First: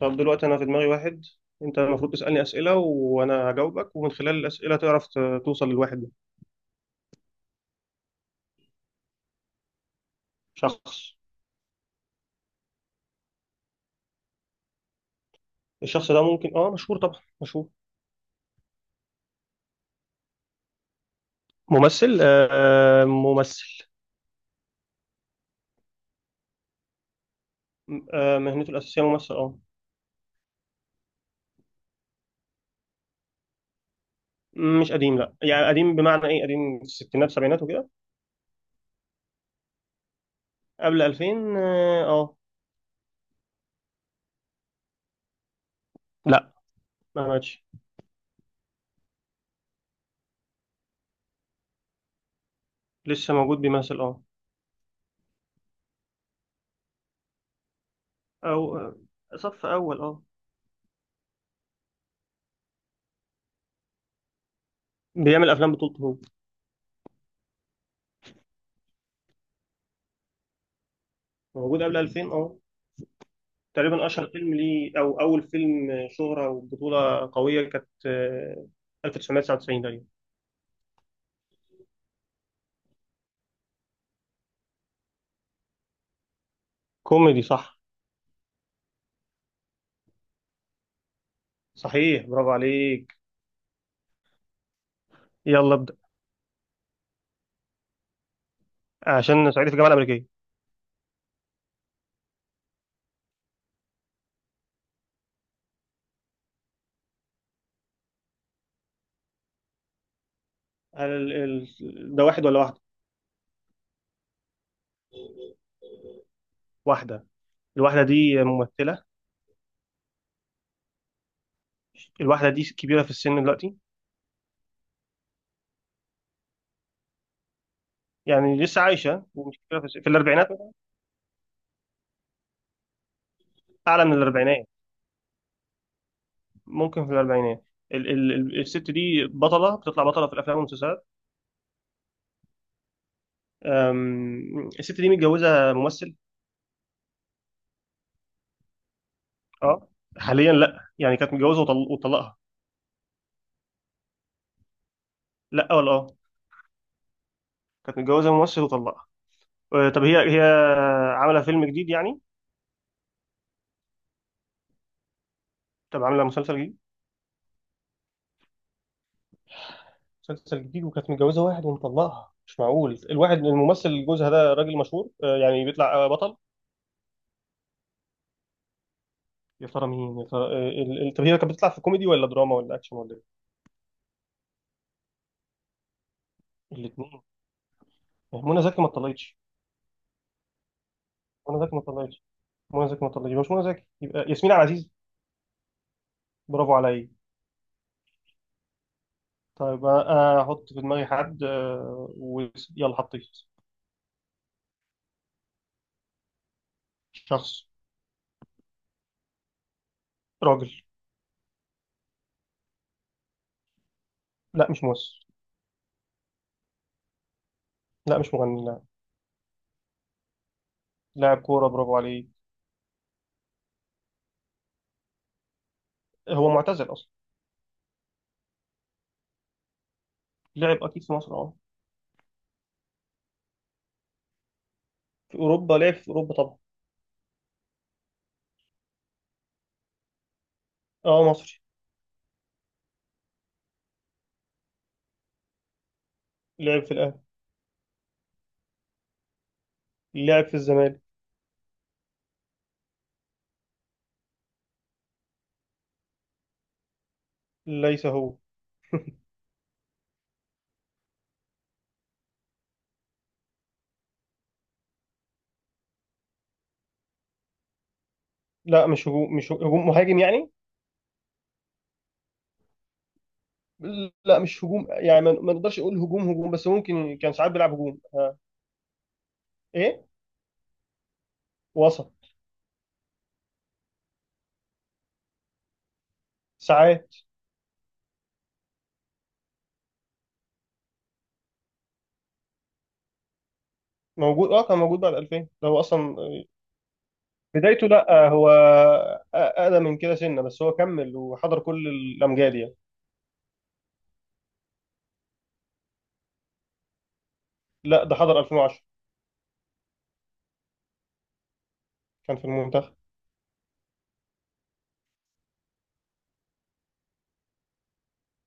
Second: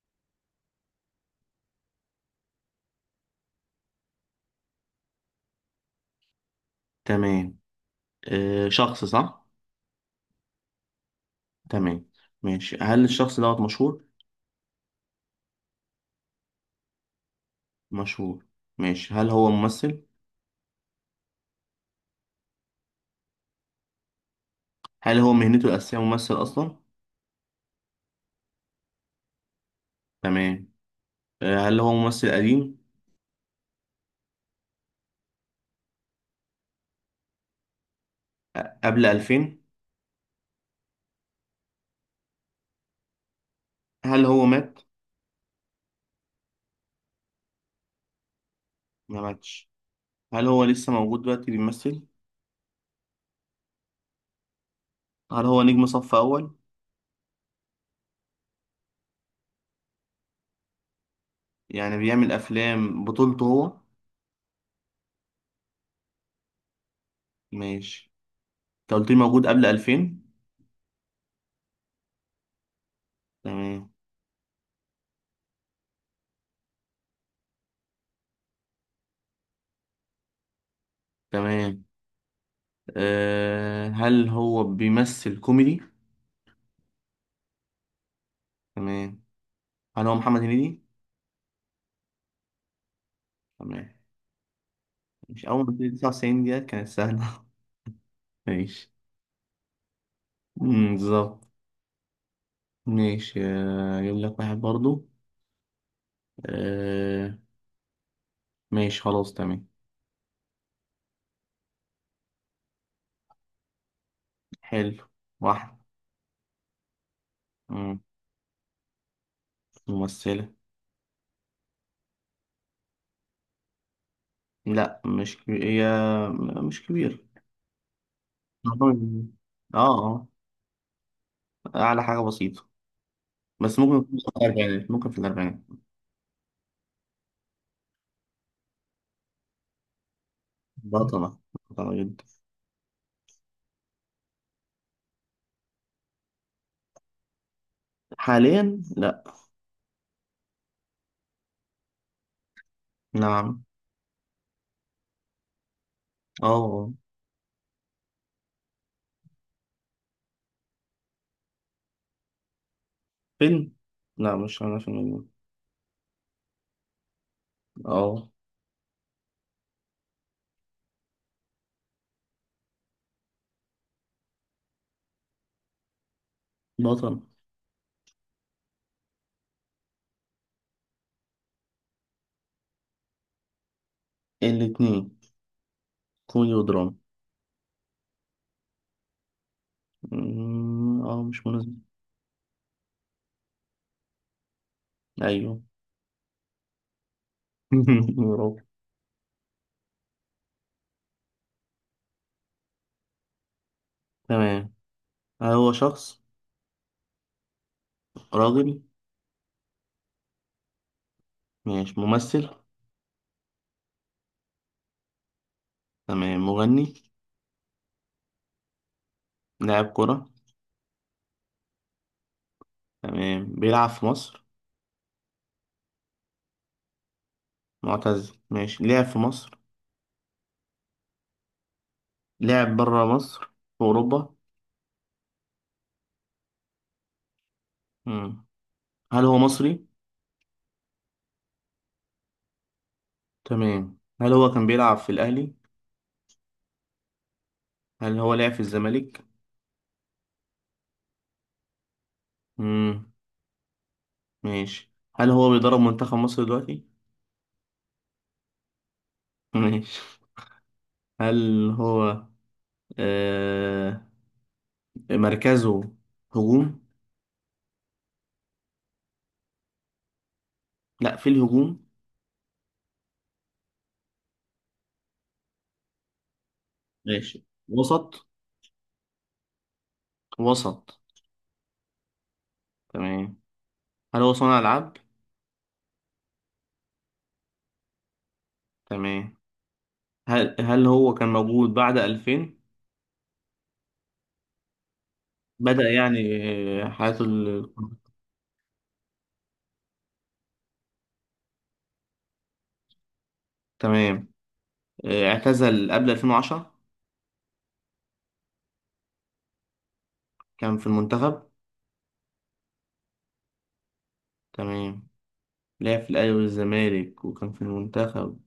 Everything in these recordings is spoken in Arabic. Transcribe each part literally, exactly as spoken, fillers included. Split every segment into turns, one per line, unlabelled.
طب دلوقتي أنا في دماغي واحد. أنت المفروض تسألني أسئلة وأنا هجاوبك، ومن خلال الأسئلة تعرف ت- توصل للواحد ده.
تمام. آه، شخص صح.
شخص.
تمام. ماشي. هل الشخص دوت مشهور؟
الشخص ده ممكن آه مشهور، طبعا مشهور.
مشهور. ماشي. هل هو ممثل؟
ممثل آه ممثل.
هل هو مهنته الأساسية ممثل أصلا؟
آه مهنته الأساسية ممثل آه
تمام. آه، هل هو ممثل قديم؟
مش قديم، لا. يعني قديم بمعنى إيه؟ قديم في الستينات سبعينات وكده.
أ- قبل ألفين؟
قبل ألفين آه آه.
هل هو مات؟
لا، ما ماتش.
ما ماتش؟ هل هو لسه موجود دلوقتي بيمثل؟
لسه موجود بيمثل آه
هل هو نجم صف أول؟
أو آه، صف أول آه
يعني بيعمل أفلام بطولته هو؟
بيعمل أفلام بطولته هو.
ماشي. أنت قلت لي موجود قبل ألفين.
موجود قبل ألفين آه
تمام.
تقريبا اشهر فيلم ليه او اول فيلم شهرة وبطولة قوية كانت آه، ألف وتسعمية وتسعة وتسعين تقريبا.
تمام. آه، هل هو بيمثل كوميدي؟
كوميدي صح.
تمام. هل هو محمد هنيدي؟
صحيح، برافو عليك.
تمام. مش أول
يلا
ما تيجي
ابدأ.
تسعة وتسعين ديت كانت سهلة. ماشي.
عشان صعيدي في الجامعة الأمريكية.
أمم، بالظبط. ماشي. آه، أجيب لك واحد برضو. آه، ماشي خلاص تمام.
هل ال- ال- ده واحد ولا واحدة؟
حلو. واحد.
واحدة.
أمم.
الواحدة دي ممثلة.
ممثلة.
الواحدة دي كبيرة في السن دلوقتي؟
لا مش كبير هي. م- مش كبير.
يعني لسه عايشة ومش
اه
كبيرة في السن، في
اه.
الأربعينات مثلاً؟
أعلى حاجة بسيطة. بس
أعلى من
ممكن في
الأربعينات.
الأربعينات، ممكن في الأربعينات.
ممكن في الأربعينات. ال ال ال- الست دي بطلة، بتطلع بطلة في الأفلام والمسلسلات.
بطلة. بطلة جدا.
أم، الست دي متجوزة ممثل.
حاليا لا.
اه. حاليا لا، يعني كانت متجوزه وطل... وطلقها.
نعم.
لا، ولا اه.
اه آه.
كانت متجوزه ممثل وطلقها. آه، طب هي هي عامله فيلم جديد يعني؟
فيلم. لا مش عاملة فيلم.
طب عامله مسلسل جديد؟
اه.
مسلسل جديد، وكانت متجوزه واحد ومطلقها. مش معقول! الواحد الممثل جوزها ده راجل مشهور آه، يعني بيطلع آه، بطل.
بطل.
يا ترى مين؟ يا ترى آه، ال- ال- طب هي كانت بتطلع في كوميدي ولا دراما ولا اكشن ولا ايه؟
الاتنين. كوميدي ودراما.
الاثنين. منى زكي ما اتطلقتش.
مم، اه مش
منى
مناسب.
زكي ما اتطلقتش. منى زكي ما اتطلقتش، يبقى مش منى زكي. يبقى ياسمين عبد العزيز.
ايوه.
برافو عليا.
برافو.
طيب، انا احط في دماغي حد آه، ويلا، حطيت.
تمام. هو شخص.
شخص.
راجل.
راجل.
ماشي ممثل.
لا، مش ممثل.
تمام مغني.
لا، مش مغني، لا.
لاعب كرة.
لاعب كورة، برافو عليه.
تمام بيلعب في مصر.
هو معتزل أصلا.
معتزل ماشي لعب في مصر.
لعب أكيد في مصر، أه.
لعب برا مصر. في أوروبا.
في أوروبا، لعب في أوروبا طبعا.
مم. هل هو مصري؟
أه، مصري.
تمام. هل هو كان بيلعب في الأهلي؟
لعب في الأهلي.
هل هو لعب في الزمالك؟
لعب في الزمالك.
مم. ماشي. هل هو بيدرب منتخب مصر دلوقتي؟
ليس هو.
ماشي. هل هو آه مركزه هجوم؟
لا، مش هجوم، مش هجوم مهاجم يعني.
لا في الهجوم.
لا مش هجوم، يعني ما ما نقدرش نقول هجوم هجوم، بس ممكن كان
ماشي
ساعات بيلعب هجوم.
وسط.
إيه؟
وسط.
وسط.
تمام. هل هو صانع ألعاب؟
ساعات.
تمام. هل هل هو كان موجود بعد ألفين؟
موجود، اه كان موجود بعد ألفين، ده هو
بدأ
اصلا
يعني.
آه،
آه، حياته ال...
بدايته لا آه، هو اقدم من كده سنه، بس هو كمل وحضر كل الامجاد يعني.
تمام. آه، اعتزل قبل ألفين وعشرة؟
لا، ده حضر ألفين وعشرة.
كان في المنتخب.
كان في المنتخب.
تمام. لعب في الأهلي والزمالك وكان في المنتخب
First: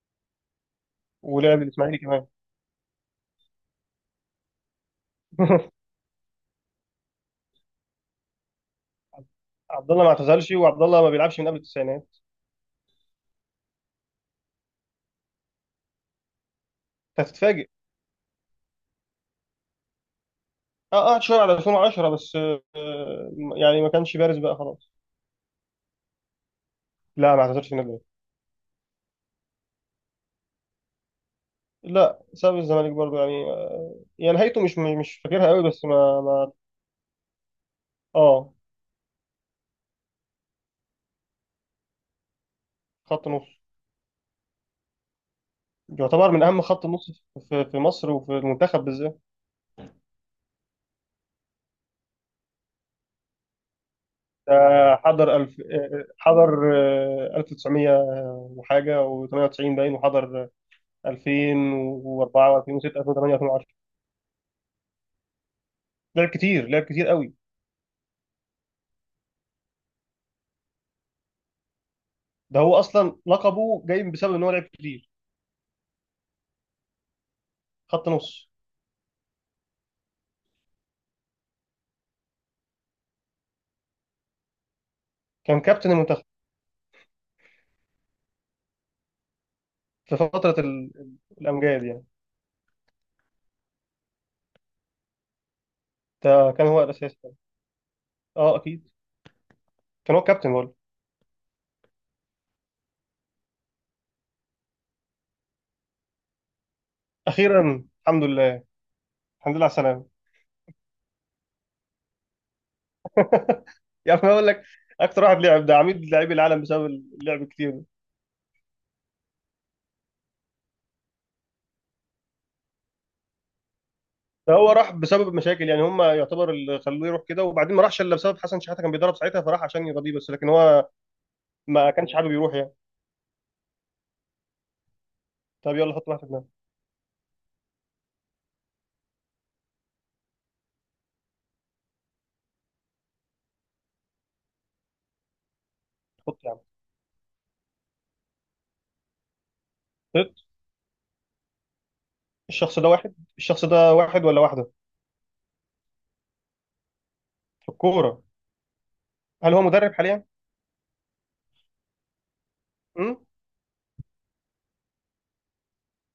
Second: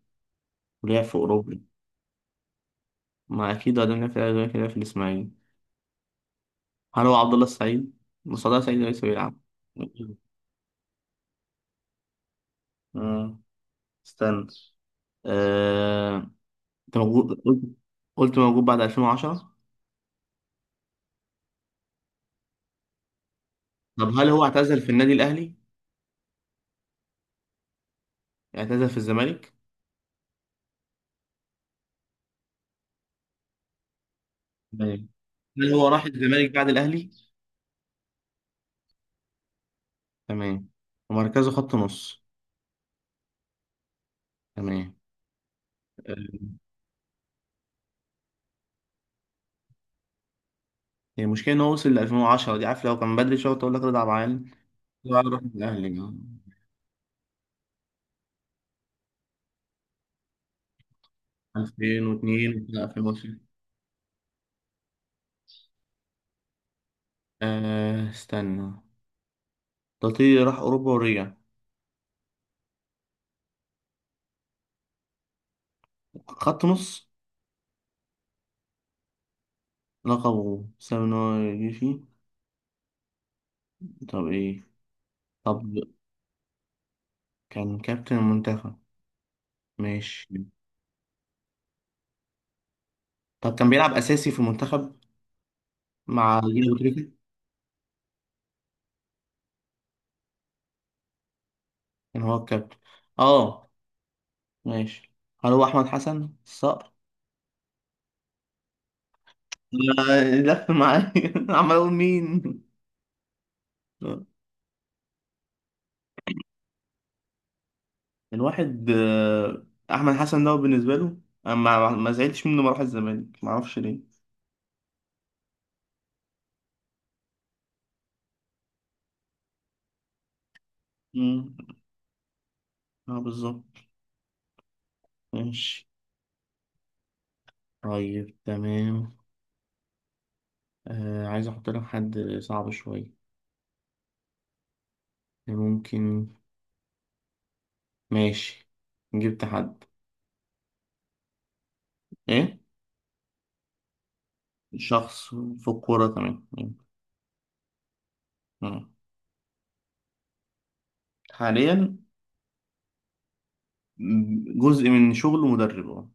ولعب في أوروبا.
ولعب الاسماعيلي كمان.
ما أكيد قدم لعب في الأهلي والزمالك لعب في الإسماعيلي. هل هو عبد الله السعيد؟ مصطفى سعيد لسه بيلعب.
عبد الله ما اعتزلش، وعبد الله ما بيلعبش من قبل التسعينات.
آه، استنى. انت
انت
موجود قلت
هتتفاجئ.
قلت موجود بعد ألفين وعشرة.
اه، قعد شويه على ألفين وعشرة بس آه يعني ما
طب
كانش
هل
بارز
هو
بقى،
اعتزل في
خلاص.
النادي الاهلي؟
لا، ما اعتزلش من قبل.
اعتزل في الزمالك.
لا، ساب الزمالك برضه، يعني آه يعني نهايته مش
تمام.
مش فاكرها قوي،
هل
بس
هو راح
ما,
الزمالك
ما
بعد الاهلي؟
اه.
تمام. ومركزه خط نص.
خط نص.
تمام.
يعتبر من
آه،
اهم خط النص في, في مصر وفي المنتخب بالذات.
هي المشكله ان هو وصل ل ألفين وعشرة دي عارف لو كان بدري شويه تقول لك رضا عبد العال.
ده
رضا عبد العال
حضر
راح
الف آه، آه،
الاهلي.
حضر آه، ألف وتسعمية وحاجه و98 باين، وحضر ألفين وأربعة
ألفين واتنين
و2006
لا ألفين وعشرين.
ألفين وتمانية. لعب كتير، لعب كتير قوي.
آه استنى. تطير راح اوروبا ورجع.
ده هو اصلا لقبه جاي بسبب ان هو لعب كتير.
خط نص.
خط نص.
لقبه بسبب ان هو يجي فيه. طب ايه.
كان
طب
كابتن المنتخب.
كان كابتن المنتخب.
في
ماشي.
فتره ال... الامجاد يعني.
طب كان بيلعب اساسي في المنتخب مع
ده
جيل
كان
ابو
هو
تريكه.
الاساس. اه، اكيد. كان هو كابتن برضه.
كان هو الكابتن. اه. ماشي. هل هو احمد حسن الصقر؟
اخيرا الحمد لله. الحمد لله على السلامه.
لا، لف معايا. عمال اقول مين.
يعني انا اقول لك، اكتر واحد لعب، ده عميد لاعبي العالم بسبب اللعب الكتير ده.
الواحد آه، احمد حسن ده بالنسبه له أنا ما ما زعلتش منه ما راح الزمالك ما اعرفش ليه.
فهو راح بسبب مشاكل يعني هم، يعتبر اللي خلوه يروح كده، وبعدين ما راحش الا بسبب حسن شحاته كان بيدرب ساعتها، فراح عشان يرضيه، بس لكن هو
امم
ما كانش حابب يروح يعني.
اه بالظبط.
طب
ماشي.
يلا حط واحد في دماغك.
طيب تمام. آه عايز احط لك حد صعب شويه. ممكن.
حط يا عم.
ماشي جبت حد.
حط.
ايه.
الشخص ده واحد الشخص ده واحد ولا واحده؟
شخص في الكوره. تمام.
في الكورة.
مم.
هل هو مدرب حاليا؟
حاليا.
مم؟
م- جزء من شغله مدرب اه.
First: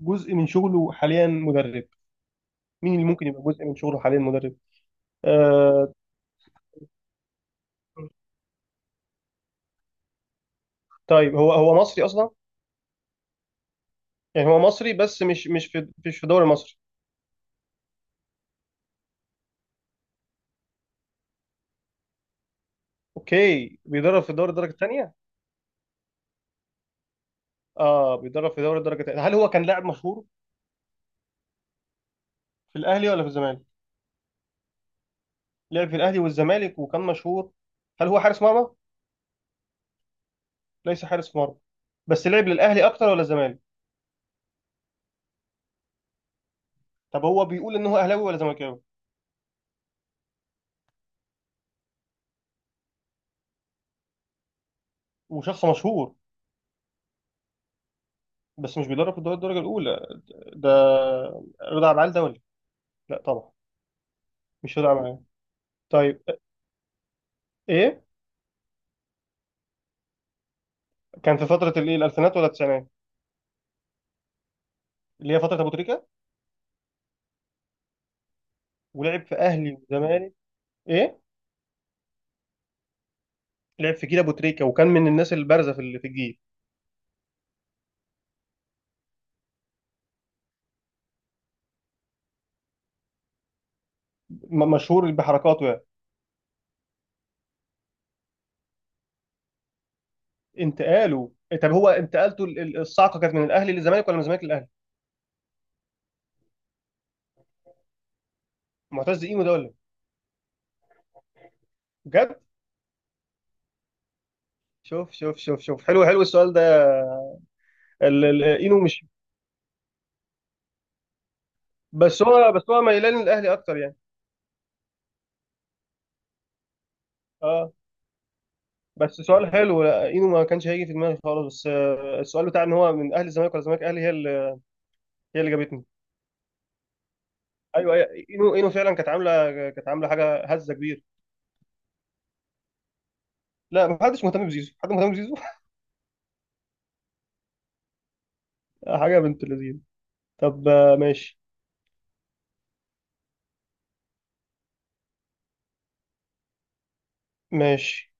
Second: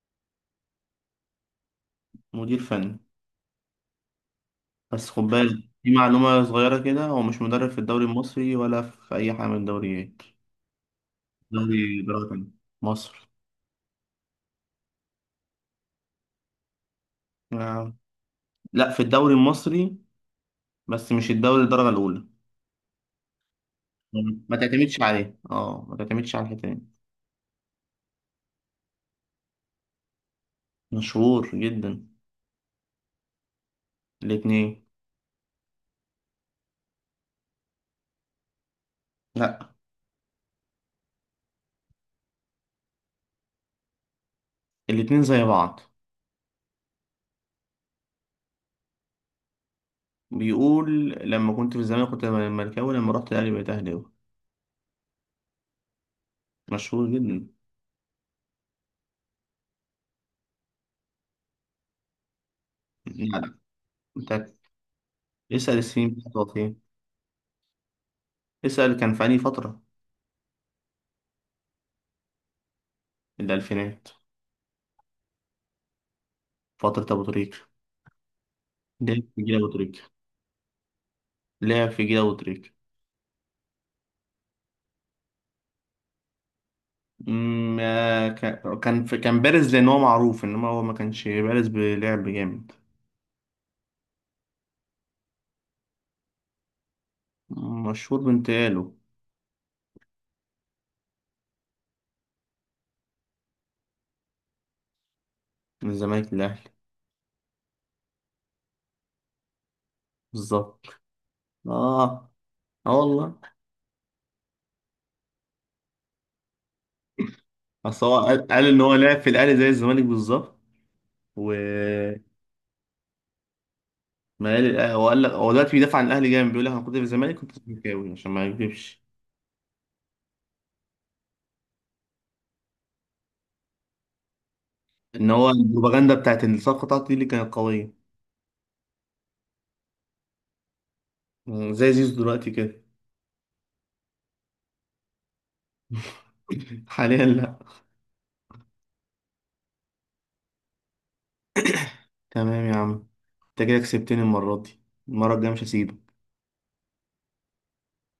جزء من شغله حاليا مدرب.
مدير
مين
فني.
اللي ممكن يبقى جزء من شغله حاليا مدرب؟
بس خد بالك دي
آه.
معلومة صغيرة كده هو مش مدرب في الدوري المصري ولا في أي حاجة من الدوريات.
طيب، هو هو
دوري
مصري
درجة
أصلا؟
تانية. مصر.
يعني هو مصري، بس مش مش في، مش في الدوري المصري.
آه. لا في الدوري المصري بس مش الدوري الدرجة الأولى.
أوكي، بيدرب في الدوري
ما
الدرجة
تعتمدش
الثانية؟
عليه اه ما تعتمدش على الحتة دي.
اه بيدرب في دوري الدرجة الثانية. هل هو كان لاعب مشهور
مشهور جدا.
في الأهلي ولا في الزمالك؟
الاتنين.
لعب في الأهلي والزمالك وكان مشهور. هل هو حارس مرمى؟
لا.
ليس حارس مرمى. بس لعب للأهلي أكتر ولا الزمالك؟
الاتنين زي بعض.
طب هو بيقول إن هو أهلاوي ولا زملكاوي؟
بيقول لما كنت في الزمالك كنت مركاوي لما رحت الأهلي بقيت أهلاوي.
وشخص مشهور.
مشهور جدا.
بس مش بيدرب في الدوري الدرجة الأولى. ده رضا عبد العال دولي؟ لا
لا
طبعا.
لا. انت
مش رضا عبد العال.
اسأل السنين
طيب،
بتاعته فين.
ايه؟
اسأل كان في أي فترة.
كان في فتره الايه، الالفينات ولا التسعينات؟
الألفينات.
اللي هي فتره ابو تريكه.
فترة أبو تريكة.
ولعب
لعب
في
في جيل أبو
اهلي
تريكة.
وزمالك. ايه؟
لعب في جيل أبو تريكة.
لعب في جيل ابو تريكه وكان من الناس البارزه في ال- في الجيل.
أمم، آه، كان كان في- كان بارز لأن هو معروف إنما هو ما كانش بارز بلعب جامد.
م- مشهور بحركاته يعني.
مشهور بانتقاله.
انتقاله. طب هو انتقالته ال- ال- الصعقه كانت من الاهلي للزمالك ولا من الزمالك للاهلي؟
من الزمالك للأهلي.
معتز اينو ده ولا إيه؟
بالظبط. آه.
بجد؟
آه والله.
شوف شوف شوف شوف، حلو حلو السؤال ده.
أصل هو
ال- ال-
قال قال إن
اينو
هو
مش،
لعب في الأهلي زي الزمالك بالظبط. و
بس هو بس هو ميلان للاهلي اكتر يعني.
ما قال هو قال لك هو دلوقتي بيدافع عن الأهلي جامد بيقول لك أنا كنت في الزمالك كنت
اه،
زملكاوي عشان ما يكذبش.
بس سؤال حلو. لا، اينو ما كانش هيجي في دماغي خالص، بس آه، السؤال بتاع ان هو من اهل الزمالك ولا الزمالك اهلي، هي اللي
ان
هي
هو
اللي جابتني.
البروباغندا بتاعت إن الصفقه بتاعته دي اللي كانت قويه.
ايوه، أيوة، اينو اينو فعلا كانت عامله، كانت عامله حاجه، هزه كبير.
زي زيزو دلوقتي كده.
لا، ما حدش مهتم بزيزو، حد مهتم بزيزو.
حاليا لا.
حاجه بنت لذين. طب آه، ماشي.
تمام يا عم. انت كده كسبتني المره دي. المره الجايه مش هسيبك.
ماشي.